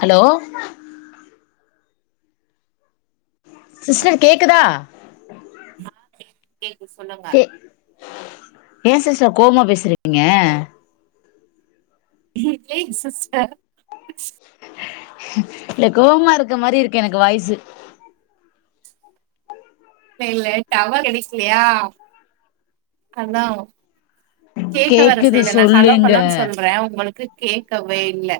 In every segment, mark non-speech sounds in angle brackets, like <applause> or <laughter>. Hello sister கேக்குதா கேக்கு சொல்லுங்க கே ஏ சிஸ்டர் கோவமா பேசுறீங்க எ ஏக் சிஸ்டர் அச் இல்ல கோவமா இருக்கு மாரி இருக்கு எனக்கு வாய்ஸ்சு இல்ல இல்ல டவர் கெடைக்கலையா அதான் கேக்க வேர கேக்குது செய்யல நா ஹலோ சொல்லுங்க ஹலோன்னு சொல்றேன் உங்களுக்கு கேக்கவே இல்ல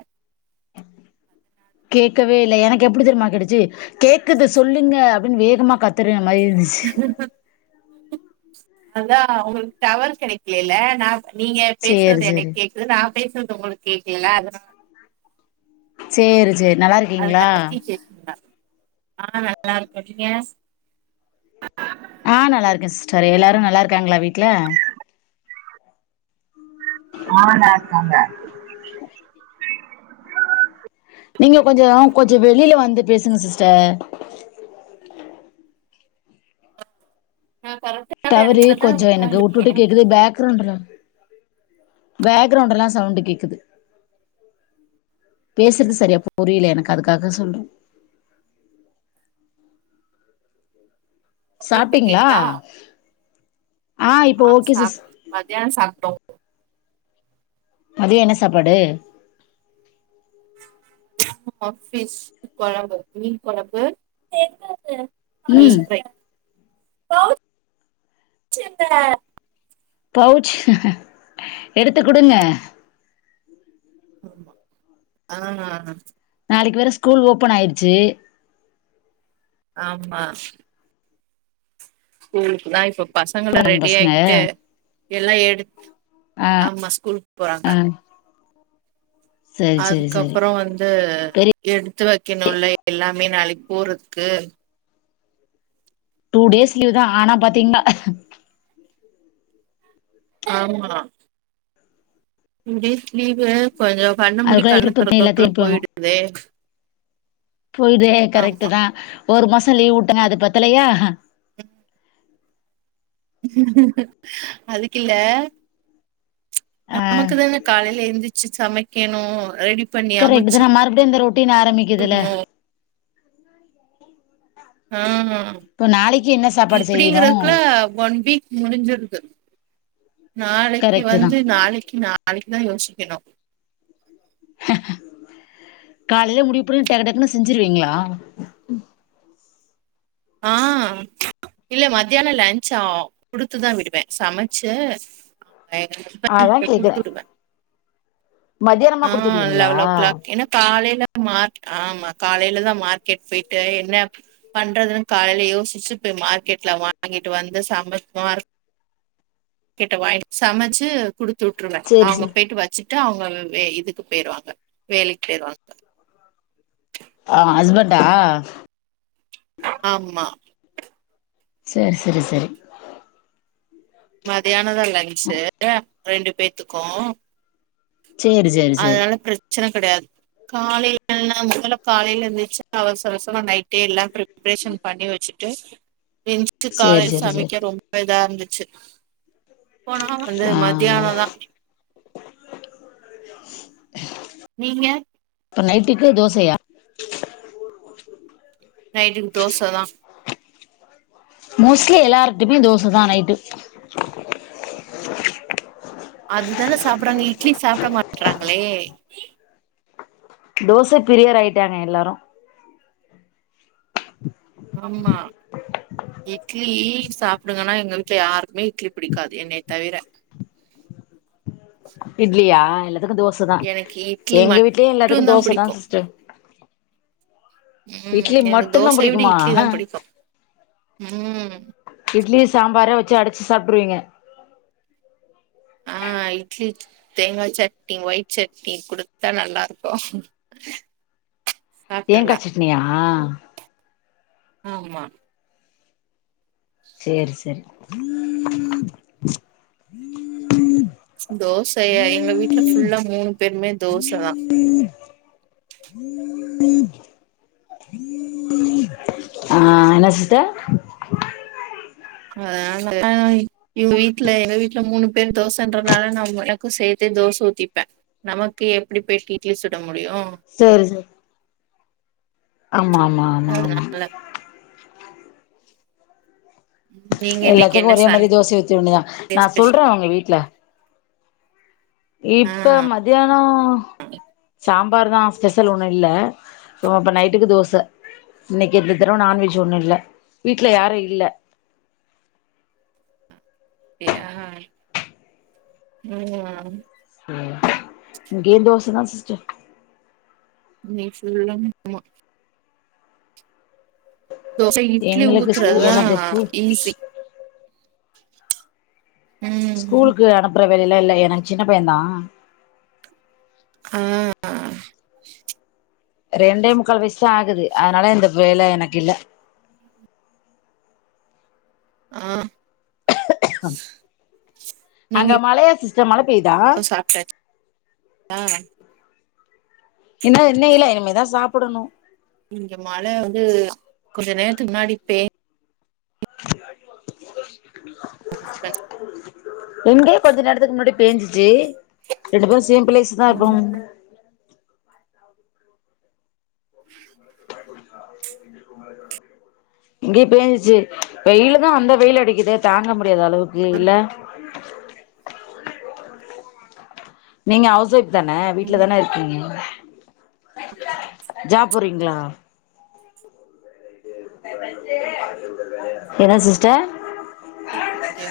கேக்கவே இல்ல எனக்கு எப்புடி தெரியுமா கேட்டுச்சு கேக்குது சொல்லுங்க அப்பிடின்னு வேகமா கத்துர மைஸ் அதா உங்களுக்கு டவர் கெடைக்கலல்ல நா நீங்க சேரி பேசுறது சேரி எனக்கு கேக்குது நா பேசுற உங்களுக்கு கேக்கல அதா சேரி சேர் அத நல்லாருக்கீங்களா பத்தி பேசுங்க ஆ நல்லாருகே நீங்க ஆ நல்லாருக்கே சிஸ்டர் எல்லாரு நல்லா இருக்காங்களா வீட்ல <unintelligible> நீங்க கொஞ்ச கொஞ்ச வெளில வந்து பேசுங்க சிஸ்டர் நா கரெக்டான டவரு எடத்துலதா கொஞ்ச எனக்கு உட்டு உக்காந்துருக்கே உட்டு கேக்குது பேக்ரவுண்ட்லா பேக்ரவுண்ட் எல்லா சவுண்ட் கேக்குது பேசுறது சரியா புரில எனக்கு அதுக்காக சொல்றே ஓகே இப்ப சாப்ட்டீங்களா கேக்குதா இப்போ ஆ ஓகே சிஸ் சாப் மத்தியான சாப்புட்டோம் மதிய என்ன சாப்பாடு பிஷ் கெழம்பு மீன் குழம்பு என்னது கௌச்சயா மீன் ம் ப்ரை பவுச் சுங்க பவுச் எடுத்து குடுங்க ஆமா ஆ நாளைக்கு வேற ஸ்கூல் ஓபன் ஆயிடுச்சு ஆமா ஸ்கூலுக்கு வா இப்ப பசங்கள அவங்க ரெடி பசங்க ஆக்கிட்டு எல்லா எடுத் ஆ ஆமா ஸ்கூலுக்கு போறாங்க ஆ சரி சரி சரி அதுக்கப்புற வந்து பெரிய எடுத்து வக்கெனுல்ல எல்லா மே நாளைக் போறதுக்கு டூ டேஸ் லீவ் தா ஆனா பாத்தீங்னா ஆமா இன்கேஸ் லீவு கொஞ்சோ கண்ண மூடி அதுக்குள்ள <unintelligible> கண்ண எல்லாத்தையு தொறக்கக்குள்ள எழுப்பிவுடனு போயிடுதே போயிடுதே ஆமா கரெக்ட்டுதா ஒரு மா சொ லீவ் வுட்டாங்க அது பத்தலயா அதுக்கில்ல ஆ நமக்குதான காலைல எந்திச்சு சமை க்கெனு ரெடி பண்ணி அமச்சு கரெக்ட்டுதான மறுப்டியு இந்த ரொ ட்டின் ஆரமிக்கிதுல வுட்ணு கா <inaudible> ஆ ஆ என்ன சாப்பாடு செய்யணு இப்டிங்குறதுக்குல்ல ஒன் வீக் முடுஞ்சுருது நாளைக்கு கரெக்ட்டு தா வந்து நாளைக்கு நாளைக்குதா யோசிக் கெனு காலைல முடிவு பண்ணி டக்கு டக்குனு செஞ்சிருவீங்ளா? ஆ இல்ல மத்தியான லன்ச்சு ஆ குடுத்துதா விடுவே சமச்சு அதா <unintelligible> கேக்குறே குடுத்துடுவே மத்தியானமா ஆ குடுத்து விடுவீங்களா லெவலோக்ளாக் என்ன காலைல மா ஆமா காலைலதா மார்க்கெட் போயிட்டு என்ன பண்றதுன் காலைல யோசுச்சு போய் மார்க்கெட்ல வாங்கிட்டு வந்து சமைப்போ கெட்ட வாங்கி சமச்சு குடுத்து வுட்ருங்க சேரி அவுங்க சேரி பேயிட்டு வச்சு ட்டு அவுங்க வே இதுக்கு போயிருவாங்க வேலைக் போயிருவாங்க டா ஆமா சேர் செரி செரி மதியானொதா லன்ச்சு ரெண்டு பேத்துக்கு சேரி சேரி சேரி சன கெடையாது காலைலனா மொதல காலைல எந்துர்ச்சு அவசர அவசரமா நைட்டே எல்லா பிரிப்ரேஷன் பண்ணி வச்சுட்டு என்ச்சு சேரி காலைல சேரி சேரி சமைக்க ரொம்ப இதா இருந்து ச்சு போனா வார் வந்து ஆ மத்தியானோ தான் <inaudible> நீங்க இப்ப நைட்டுக்கு தோசையா நைட்டுக்கு தோச தா மோஸ்ட்லி எல்லாரருட்டுமே தோசதா நைட்டு அதுதானே சாப்படுறாங்க இட்லி சாப்ட மாட்றாங்களே தோச பிரியர் ஆயிட்டாங்க எல்லாரு <inaudible> ஆமா இட்லி சாப்பிடுங்கன்னா எங்க வீட்ல யாரு மெய்ட்லி புடிக்காது என்னய தவிர <inaudible> இட்லியா இல்ல எனக் தோச தா எனக்கு இட்லி எங்க வீட்லயு மட்டு எல்லாத்துக்கு தோச தா பிடிக்கு சிஸ்டர் ம் இட்லி எனக்கு மட்டு்தா தோசைய விட புடிக்குமா இட்லி தா பிடிக்கு ம் இட்லி சாம்பாரா வச்சு அடச்சு சாப்ட்ருவீங்க ஆ இட்லி தேங்கா சட்னி ஒயிட் சட்னி குடுத்தா நல்லாருக்கு தேங்கா சாப்ட்றலா சட்னியா <inaudible> ஆமா செரி செரி தோசயா எங்க வீட்ல உள்ள மூணு பேருமே தோசதா ஆ என்ன சிஸ்டர் அ இவுங்க வீட்ல எங்க வீட்ல மூணு பெர் தோசன்றனால நா ஒழ க்கு சேர்த்தே தோச ஊத்திப்பே நமக்கு எப்டி பேட் இட்லி சுட முடியு சேரி சேரி ஆமா ஆமா ஆமா ஆமா அதனால நீங்க இன்னைக்கு எல்லாத்துக்கு என்ன ஒரே மாரி சண்டே தோச ஊத்திரவேண்டிதா நா ஸ்பெஷல் சொல்றே உங்க வீட்டுல ஆ இப்ப மதியானோ சாம்ப பார் தா ஸ்பெஷல் ஒண்ணு இல்ல இப்ப நைட்டுக்கு தோச இன்னைக்கு இந்நதரோ நான்வெஜ் ஒண்ணு இல்ல வீட்ல யாரு இல்ல ஏஹ் உஹம் கி தோச தோச தான் சிஸ்டர் நீ சொல்லும்மா தோச இட்லி எங்களுக்கு ஸ்கூ ஊத்துறதான் எனக்கு ஸ்கூல் ஈஸி ம் ஸூலுக்கு அனுப்புற வெளிலாம் இல்ல எனக்கு சின்ன பையன் தான் ஆஹ்ஹ ரெண்டே முக்கால் வயசு ஆகுது அதனால இந்த வேலை எனக்கு இல்ல ஆஹ் அங்க மலையா சிஸ டர் மால இப்ப சாப்பிட்டாச் <inaudible> என்ன என்னெல்ல இனிமதா சாப்பிடணு. இங்க மழை வந்து கொஞ்ச நேரத்து முன்னாடிப்பே ஹஸ்பண்ட் <inaudible> இங்கே கொஞ்ச நேரத்துக்கு முன்னாடி பேஞ்சி ரெண்டுப்பேரும் சேம் பிளேஸ்தா இருப்போம். ம் இங்கய பேஞ்சிச்சு வெயிலதா அந்த வெயில் அடிக்குது தாங்க மு தளவுக்கு இல்ல நீங்க அவுஸ் ஓய் தன ம் வீட்டுலத்தான இருக்கீங்க? ஜாப் பொறிங்களா? என்ன சிஸ்டர்? ஓகேக்கே.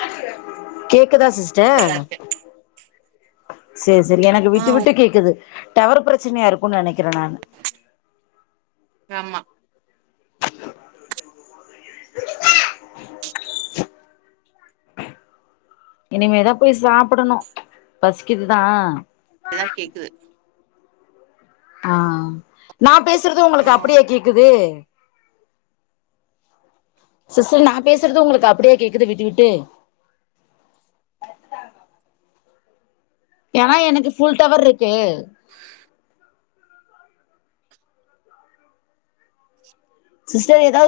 கே கேக்குதா சிஸ்டர்? நல்லா இருக்கே ஆ சேரி சேரி எனக்கு ஆ விட்டு விட்டு கேட்குது. டவர் பிரச்சனையா இருக்குன்னு நினைக்கிறேன் நானு. ஆமா. இனிமேதா போய் சாப்புடணு பசிக்குதுதா. ல்லா கேக்குது ஆ நாப் பேசுறது உங்களுக்கு ஆ அப்பிடியே கேக்குது சிஸ்டர் நா பேசுறது உங்களுக்கு அப்பிடியே கேக்குது விட்டு விட்டு ஏனா எனக்கு ஃபுல் டவர்ருக்கு <inaudible> சிஸ்டர் ஏதா